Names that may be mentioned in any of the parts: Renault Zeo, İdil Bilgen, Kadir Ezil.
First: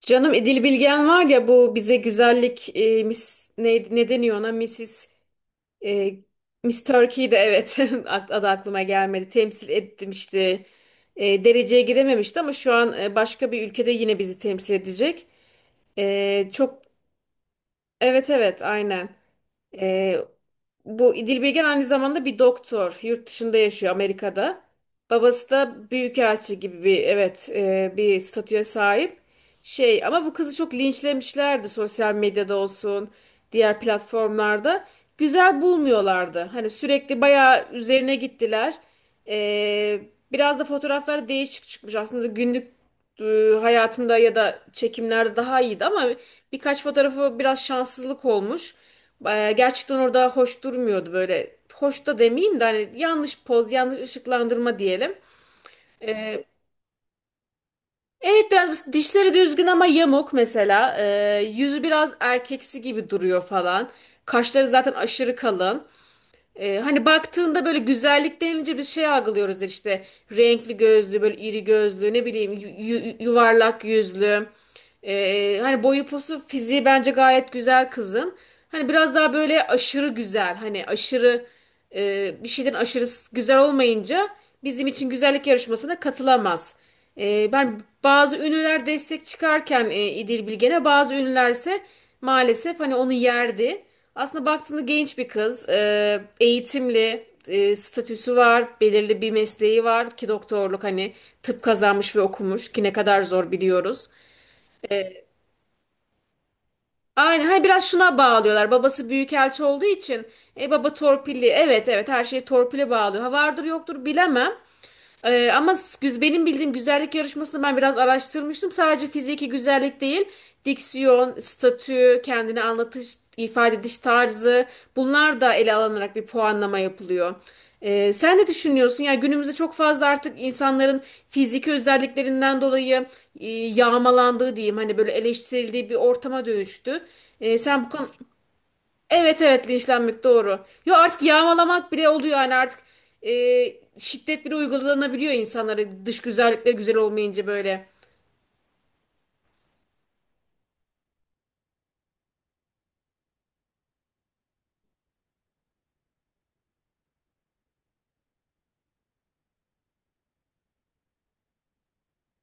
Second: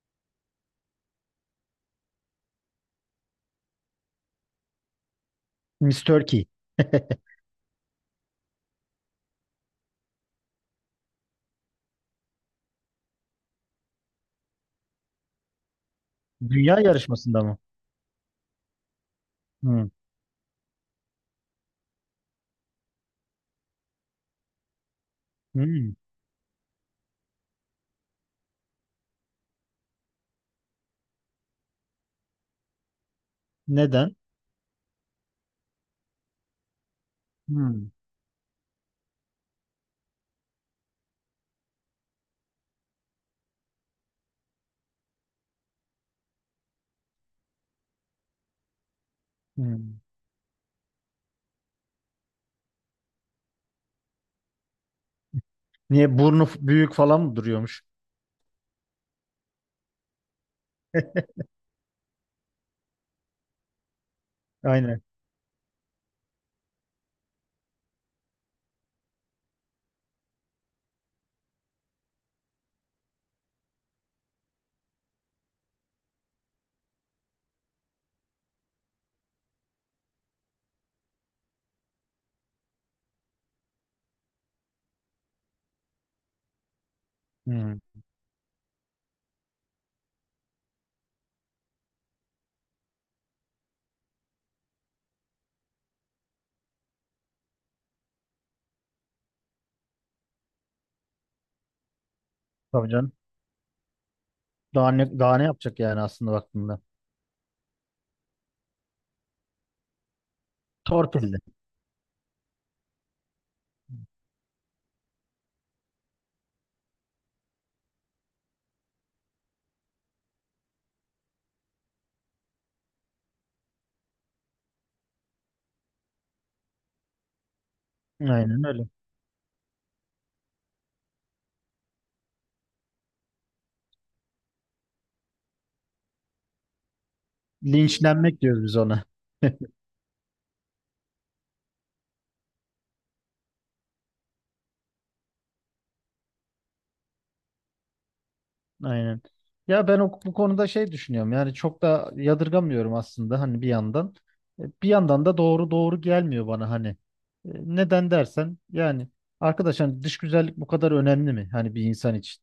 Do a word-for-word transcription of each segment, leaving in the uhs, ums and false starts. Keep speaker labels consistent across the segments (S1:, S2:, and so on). S1: Canım İdil Bilgen var ya, bu bize güzellik e, mis ne, ne deniyor ona? missis
S2: Miss
S1: e,
S2: Turkey.
S1: Miss Turkey'de, evet. Ak- adı aklıma gelmedi, temsil etmişti. E, dereceye girememişti ama şu an e, başka bir ülkede yine bizi temsil edecek. E,
S2: Dünya
S1: çok
S2: yarışmasında mı?
S1: evet, evet, aynen.
S2: Hmm.
S1: ee, Bu İdil aynı zamanda bir doktor. Yurt dışında yaşıyor, Amerika'da. Babası da
S2: Hmm.
S1: büyükelçi gibi bir, evet, e, bir statüye sahip. Şey, ama bu kızı çok linçlemişlerdi, sosyal medyada olsun diğer
S2: Neden?
S1: platformlarda. Güzel bulmuyorlardı. Hani sürekli bayağı
S2: Hmm.
S1: üzerine gittiler. Ee, Biraz da fotoğraflar değişik çıkmış. Aslında günlük e, hayatında ya da çekimlerde daha iyiydi ama birkaç fotoğrafı biraz şanssızlık olmuş. Ee, Gerçekten
S2: Hmm.
S1: orada hoş durmuyordu böyle. Hoş da demeyeyim de hani yanlış poz, yanlış ışıklandırma diyelim.
S2: Niye
S1: Ee,
S2: burnu f- büyük falan mı duruyormuş?
S1: evet, biraz dişleri düzgün ama yamuk mesela. Ee, yüzü biraz erkeksi gibi duruyor falan. Kaşları zaten
S2: Aynen.
S1: aşırı kalın. Ee, hani baktığında böyle güzellik denilince bir şey algılıyoruz işte. Renkli gözlü, böyle iri gözlü, ne bileyim yu- yu- yuvarlak yüzlü. Ee, hani boyu posu fiziği bence gayet güzel kızın. Hani biraz daha böyle aşırı güzel, hani aşırı e, bir şeyden aşırı s- güzel olmayınca bizim için güzellik yarışmasına katılamaz. Ee,
S2: Hmm.
S1: ben bazı ünlüler destek çıkarken e, İdil Bilgen'e, bazı ünlüler ise maalesef hani onu yerdi. Aslında baktığında genç bir kız, e, eğitimli, e, statüsü var, belirli bir mesleği var ki doktorluk, hani tıp kazanmış ve okumuş ki
S2: Tabii
S1: ne
S2: canım.
S1: kadar zor biliyoruz.
S2: Daha ne, daha ne yapacak yani aslında baktığında?
S1: Aynen, hani biraz şuna bağlıyorlar. Babası büyükelçi olduğu için e, baba
S2: Torpilli.
S1: torpilli. Evet, evet, her şeyi torpile bağlıyor. Ha vardır, yoktur, bilemem. Ee, ama güz- benim bildiğim güzellik yarışmasını ben biraz araştırmıştım. Sadece fiziki güzellik değil, diksiyon, statü, kendini anlatış, ifade ediş tarzı, bunlar da ele alınarak bir puanlama yapılıyor. Ee, sen ne
S2: Aynen öyle.
S1: düşünüyorsun? Yani günümüzde çok fazla artık insanların fiziki özelliklerinden dolayı e, yağmalandığı diyeyim, hani böyle eleştirildiği bir ortama dönüştü. Ee, sen bu konu...
S2: Linçlenmek diyoruz biz ona.
S1: Evet, evet, linçlenmek doğru. Yo, artık yağmalamak bile oluyor yani, artık e, şiddet bile uygulanabiliyor insanlara dış güzellikle güzel olmayınca böyle.
S2: Aynen. Ya ben o, bu konuda şey düşünüyorum. Yani çok da yadırgamıyorum aslında hani bir yandan. E, Bir yandan da doğru doğru gelmiyor bana hani. E, Neden dersen yani arkadaş hani dış güzellik bu kadar önemli mi? Hani bir insan için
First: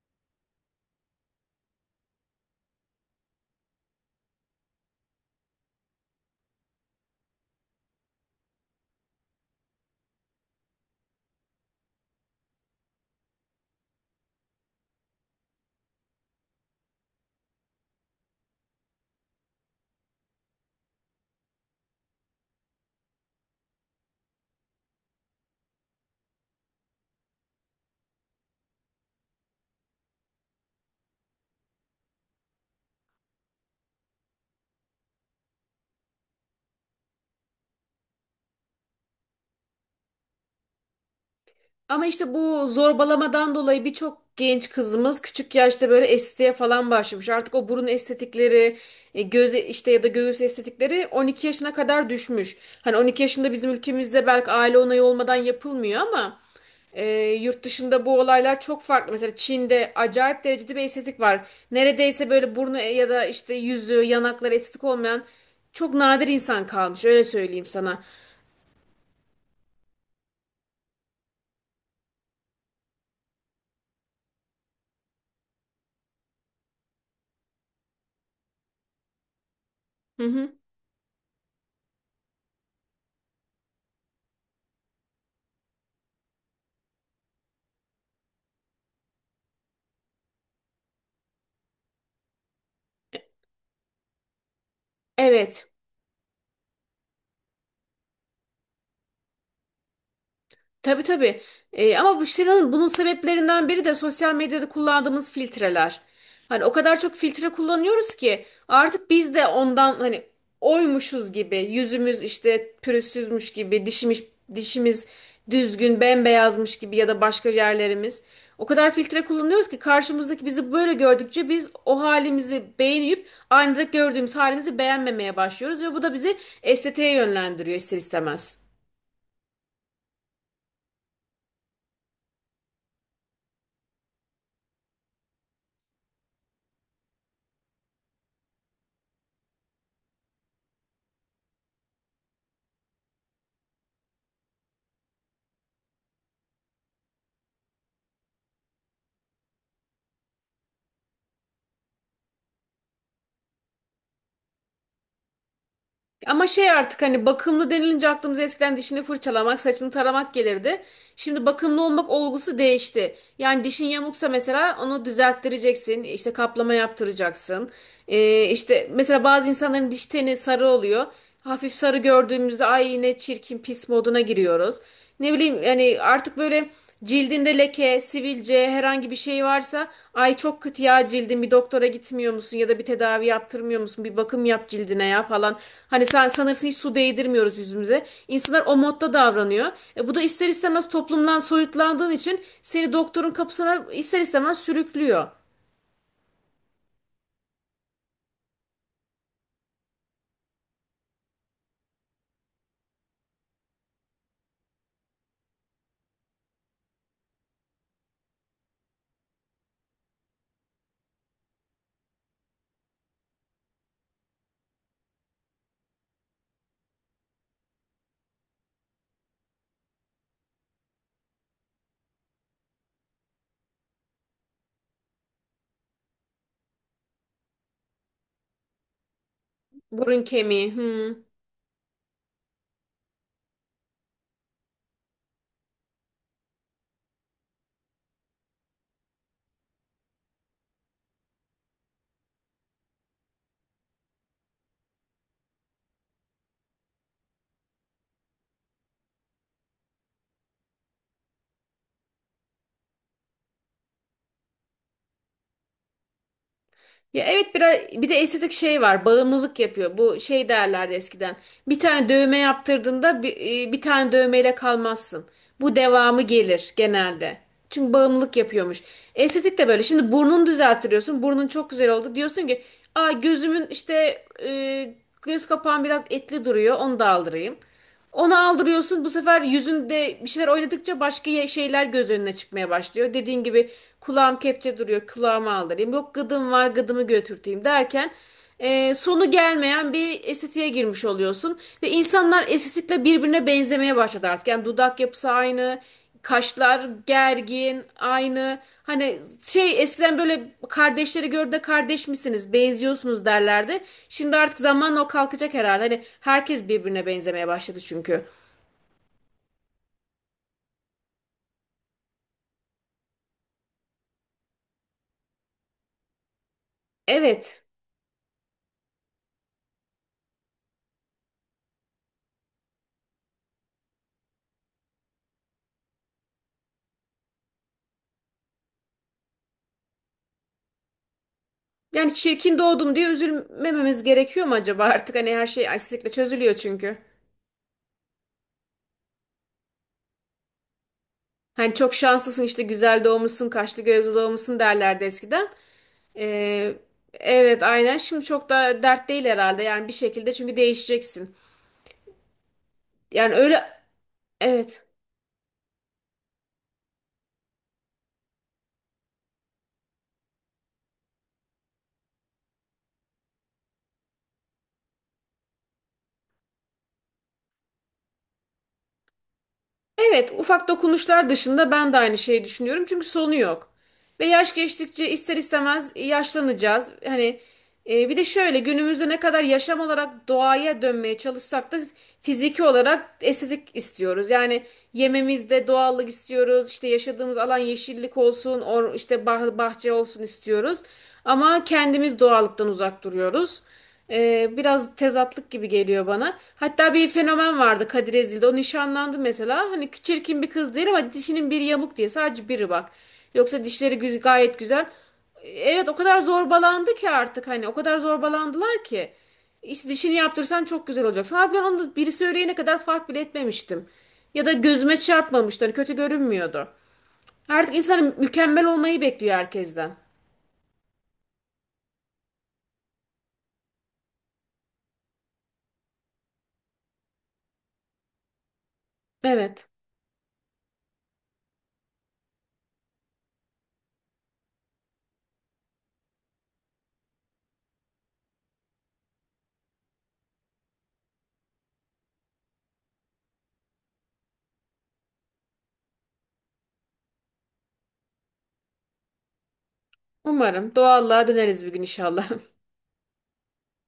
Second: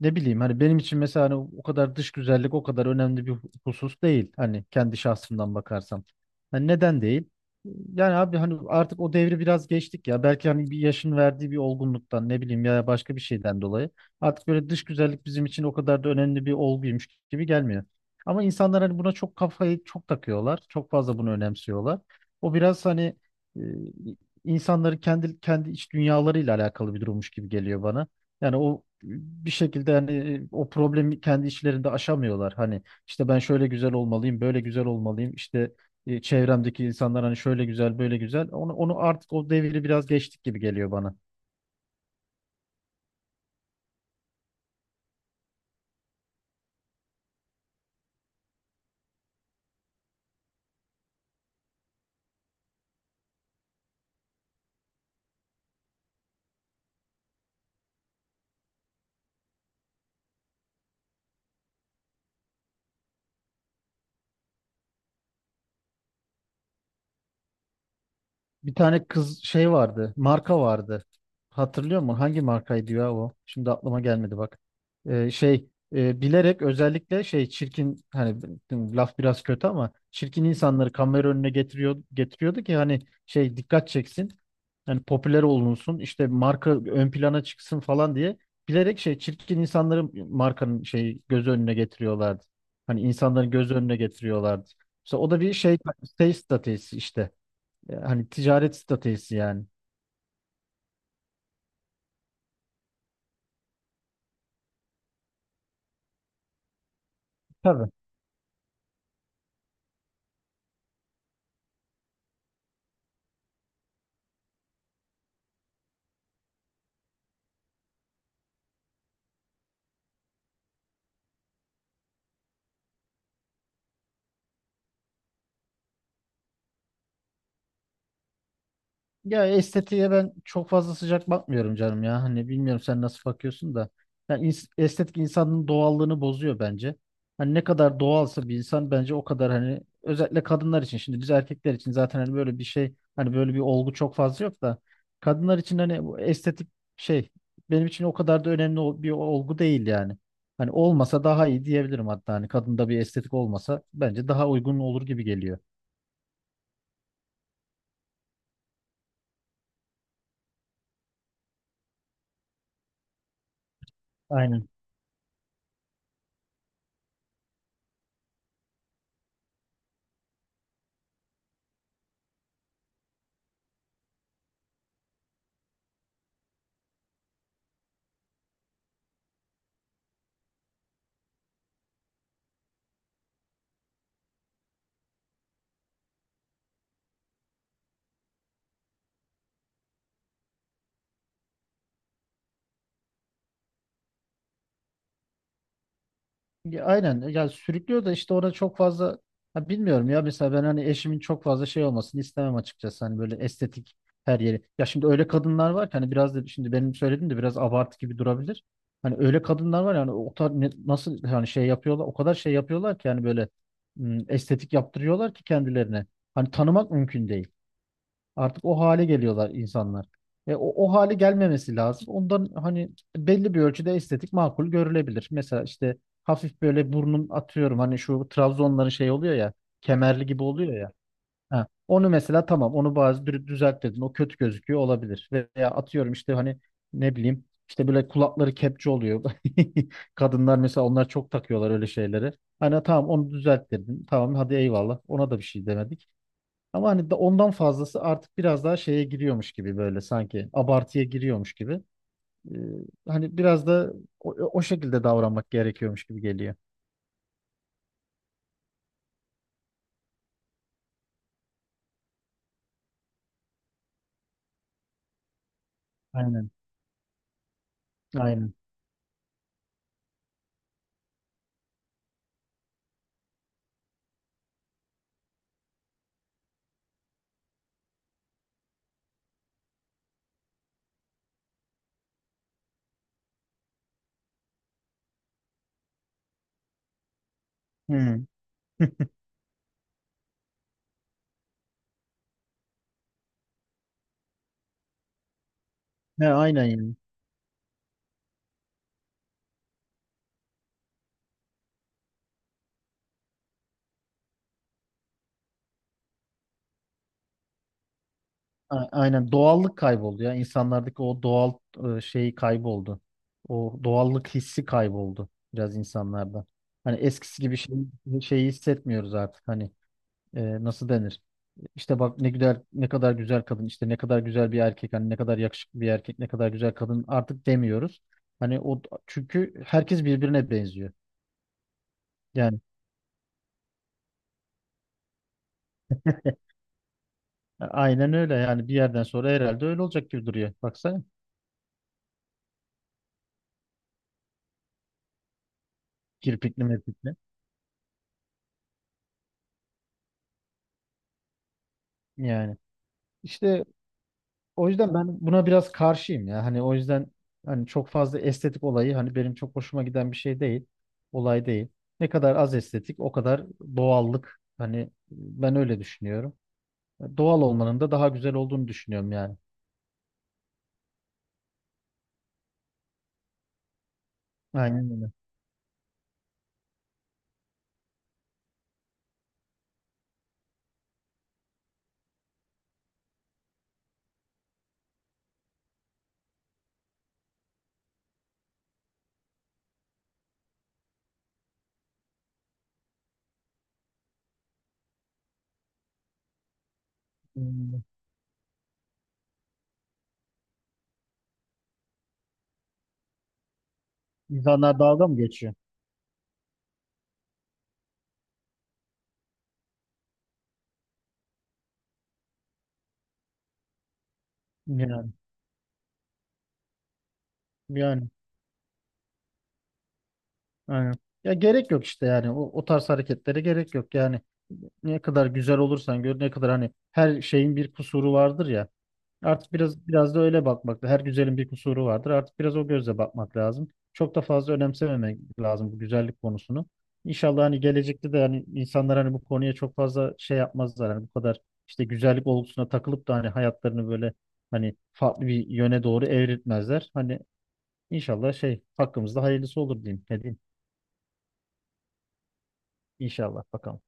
S2: ne bileyim hani benim için mesela hani o kadar dış güzellik o kadar önemli bir hu- husus değil. Hani kendi şahsımdan bakarsam. Hani neden değil? Yani abi hani artık o devri biraz geçtik ya. Belki hani bir yaşın verdiği bir olgunluktan ne bileyim ya başka bir şeyden dolayı. Artık böyle dış güzellik bizim için o kadar da önemli bir olguymuş gibi gelmiyor. Ama insanlar hani buna çok kafayı çok takıyorlar. Çok fazla bunu önemsiyorlar. O biraz hani e, insanların kendi kendi iç dünyalarıyla alakalı bir durummuş gibi geliyor bana. Yani o bir şekilde hani o problemi kendi içlerinde aşamıyorlar. Hani işte ben şöyle güzel olmalıyım, böyle güzel olmalıyım. İşte e, çevremdeki insanlar hani şöyle güzel, böyle güzel. Onu, onu artık o devri biraz geçtik gibi geliyor bana.
S1: Ama işte bu zorbalamadan dolayı birçok genç kızımız küçük yaşta böyle estetiğe falan başlamış. Artık o burun estetikleri, e, göz e, işte ya da göğüs estetikleri on iki yaşına kadar düşmüş. Hani on iki yaşında bizim ülkemizde belki aile onayı olmadan yapılmıyor ama e, yurt dışında bu olaylar çok farklı. Mesela Çin'de acayip derecede bir estetik var. Neredeyse böyle burnu e, ya da işte yüzü, yanakları estetik olmayan çok nadir insan kalmış. Öyle söyleyeyim sana.
S2: Bir tane kız şey vardı. Marka vardı. Hatırlıyor musun? Hangi markaydı ya o? Şimdi aklıma gelmedi bak. Ee, şey e, bilerek özellikle şey çirkin hani laf biraz kötü ama
S1: Hı
S2: çirkin
S1: hı.
S2: insanları kamera önüne getiriyor getiriyordu ki hani şey dikkat çeksin. Yani popüler olunsun işte marka ön plana çıksın falan diye bilerek şey çirkin insanları markanın şey göz önüne getiriyorlardı. Hani insanların göz önüne getiriyorlardı. Mesela o da bir
S1: Evet.
S2: şey şey stratejisi işte. Ya hani ticaret stratejisi yani.
S1: Tabii, tabii. Ee, ama bu şeyin, bunun sebeplerinden biri de sosyal medyada kullandığımız filtreler. Hani o kadar çok filtre
S2: Tabii.
S1: kullanıyoruz ki artık biz de ondan hani oymuşuz gibi, yüzümüz işte pürüzsüzmüş gibi, dişimiz dişimiz düzgün bembeyazmış gibi ya da başka yerlerimiz. O kadar filtre kullanıyoruz ki karşımızdaki bizi böyle gördükçe biz o halimizi beğenip aynada gördüğümüz halimizi beğenmemeye başlıyoruz, ve bu da bizi estetiğe yönlendiriyor ister istemez.
S2: Ya estetiğe ben çok fazla sıcak bakmıyorum canım ya. Hani bilmiyorum sen nasıl bakıyorsun da. Yani ins- estetik insanın doğallığını bozuyor bence. Hani ne kadar doğalsa bir insan bence o kadar hani özellikle kadınlar için. Şimdi biz erkekler için zaten hani böyle bir şey hani böyle bir olgu çok fazla yok da kadınlar için hani bu estetik şey benim için o kadar da önemli ol- bir olgu değil yani. Hani olmasa daha iyi diyebilirim hatta hani kadında bir estetik olmasa bence daha uygun olur gibi geliyor.
S1: Ama şey, artık hani bakımlı denilince aklımıza eskiden dişini fırçalamak, saçını taramak gelirdi. Şimdi bakımlı olmak olgusu değişti. Yani dişin yamuksa
S2: Aynen.
S1: mesela onu düzelttireceksin, işte kaplama yaptıracaksın. Ee, işte mesela bazı insanların diş teni sarı oluyor. Hafif sarı gördüğümüzde ay ne çirkin, pis moduna giriyoruz. Ne bileyim, yani artık böyle cildinde leke, sivilce herhangi bir şey varsa ay çok kötü ya, cildin, bir doktora gitmiyor musun ya da bir tedavi yaptırmıyor musun, bir bakım yap cildine ya falan. Hani sen sanırsın hiç su değdirmiyoruz yüzümüze. İnsanlar o modda davranıyor. E, bu da ister istemez toplumdan soyutlandığın için seni doktorun kapısına ister istemez sürüklüyor.
S2: Ya aynen ya sürüklüyor da işte ona çok fazla ha bilmiyorum ya mesela ben hani eşimin çok fazla şey olmasını istemem açıkçası hani böyle estetik her yeri. Ya şimdi öyle kadınlar var ki hani biraz da şimdi benim söylediğim de biraz abartı gibi durabilir. Hani öyle kadınlar var yani o kadar ne- nasıl hani şey yapıyorlar o kadar şey yapıyorlar ki yani böyle m, estetik yaptırıyorlar ki kendilerine. Hani tanımak mümkün değil. Artık o hale geliyorlar insanlar. Ve o, o hale gelmemesi lazım. Ondan hani belli bir ölçüde estetik makul görülebilir. Mesela işte hafif böyle burnun atıyorum hani şu Trabzonların şey oluyor ya
S1: Burun
S2: kemerli gibi
S1: kemiği.
S2: oluyor ya.
S1: Hmm.
S2: Ha, onu mesela tamam onu bazı dü- düzelt dedin o kötü gözüküyor olabilir. Veya atıyorum işte hani ne bileyim işte böyle kulakları kepçe oluyor. Kadınlar mesela onlar çok takıyorlar öyle şeyleri. Hani tamam onu düzelt dedin. Tamam hadi eyvallah. Ona da bir şey demedik. Ama hani da- ondan fazlası artık biraz daha şeye giriyormuş gibi böyle sanki abartıya giriyormuş gibi. Ee, hani biraz da o, o şekilde davranmak gerekiyormuş gibi geliyor.
S1: Ya evet, biraz bir de estetik şey var. Bağımlılık yapıyor. Bu şey derlerdi eskiden. Bir tane dövme yaptırdığında bir, e, bir tane dövmeyle kalmazsın. Bu devamı
S2: Aynen,
S1: gelir genelde. Çünkü bağımlılık
S2: aynen.
S1: yapıyormuş. Estetik de böyle. Şimdi burnunu düzelttiriyorsun. Burnun çok güzel oldu. Diyorsun ki, "Aa, gözümün işte e, göz kapağım biraz etli duruyor. Onu da aldırayım." Onu aldırıyorsun. Bu sefer yüzünde bir şeyler oynadıkça başka ye- şeyler göz önüne çıkmaya başlıyor. Dediğin gibi kulağım kepçe duruyor, kulağımı aldırayım. Yok gıdım var, gıdımı götürteyim derken
S2: Hı.
S1: e, sonu gelmeyen bir estetiğe girmiş oluyorsun. Ve insanlar estetikle birbirine benzemeye başladı artık. Yani dudak yapısı aynı.
S2: Ne aynen
S1: Kaşlar
S2: yani.
S1: gergin, aynı. Hani şey, eskiden böyle kardeşleri gör de kardeş misiniz, benziyorsunuz derlerdi. Şimdi artık zamanla o kalkacak herhalde. Hani herkes birbirine benzemeye başladı çünkü.
S2: A- Aynen doğallık kayboldu ya insanlardaki o doğal e, şeyi kayboldu. O doğallık hissi kayboldu biraz insanlarda. Hani eskisi gibi
S1: Evet.
S2: şey, şeyi hissetmiyoruz artık hani e, nasıl denir? İşte bak ne güzel ne kadar güzel kadın işte ne kadar güzel bir erkek hani ne kadar yakışıklı bir erkek ne kadar güzel kadın artık demiyoruz. Hani o çünkü herkes birbirine benziyor.
S1: Yani çirkin
S2: Yani
S1: doğdum diye üzülmememiz gerekiyor mu acaba artık? Hani her şey estetikle çözülüyor çünkü.
S2: aynen öyle yani bir yerden sonra herhalde öyle olacak gibi duruyor. Baksana
S1: Hani çok şanslısın işte, güzel doğmuşsun, kaşlı gözlü doğmuşsun derlerdi eskiden.
S2: kirpikli
S1: Ee,
S2: mirpikli.
S1: evet, aynen. Şimdi çok da dert değil herhalde. Yani bir şekilde çünkü değişeceksin.
S2: Yani
S1: Yani öyle,
S2: işte o
S1: evet.
S2: yüzden ben buna biraz karşıyım ya. Hani o yüzden hani çok fazla estetik olayı hani benim çok hoşuma giden bir şey değil. Olay değil. Ne kadar az estetik o kadar doğallık. Hani ben öyle düşünüyorum. Doğal olmanın da daha güzel olduğunu düşünüyorum yani.
S1: Evet, ufak dokunuşlar dışında ben de aynı şeyi düşünüyorum. Çünkü sonu yok. Ve yaş
S2: Aynen
S1: geçtikçe
S2: öyle.
S1: ister istemez yaşlanacağız. Hani e, bir de şöyle, günümüzde ne kadar yaşam olarak doğaya dönmeye çalışsak da fiziki olarak estetik istiyoruz. Yani yememizde doğallık istiyoruz. İşte yaşadığımız alan yeşillik olsun, or, işte bah- bahçe olsun istiyoruz. Ama kendimiz doğallıktan uzak duruyoruz. Ee, biraz tezatlık gibi geliyor bana. Hatta bir fenomen
S2: Aynen.
S1: vardı, Kadir Ezil'de. O nişanlandı mesela. Hani çirkin bir kız değil ama dişinin biri yamuk diye. Sadece biri bak. Yoksa dişleri güz- gayet
S2: İnsanlar
S1: güzel.
S2: dalga mı geçiyor?
S1: Evet, o kadar zorbalandı ki artık, hani o kadar zorbalandılar ki. İşte dişini yaptırsan çok güzel olacaksın. Abi, ben onu biri söyleyene kadar fark bile etmemiştim. Ya da gözüme
S2: Yani
S1: çarpmamıştı. Hani kötü görünmüyordu. Artık
S2: yani
S1: insan mükemmel olmayı bekliyor herkesten.
S2: aynen. Ya gerek yok işte yani o, o tarz hareketlere gerek yok yani. Ne kadar güzel olursan gör ne kadar hani her şeyin bir kusuru vardır ya. Artık
S1: Evet.
S2: biraz biraz da öyle bakmak. Her güzelin bir kusuru vardır. Artık biraz o gözle bakmak lazım. Çok da fazla önemsememek lazım bu güzellik konusunu. İnşallah hani gelecekte de hani insanlar hani bu konuya çok fazla şey yapmazlar. Hani bu kadar işte güzellik olgusuna takılıp da hani hayatlarını böyle hani farklı bir yöne doğru evriltmezler. Hani inşallah şey hakkımızda hayırlısı olur diyeyim. Ne diyeyim?
S1: Umarım doğallığa döneriz bir gün inşallah.
S2: İnşallah bakalım.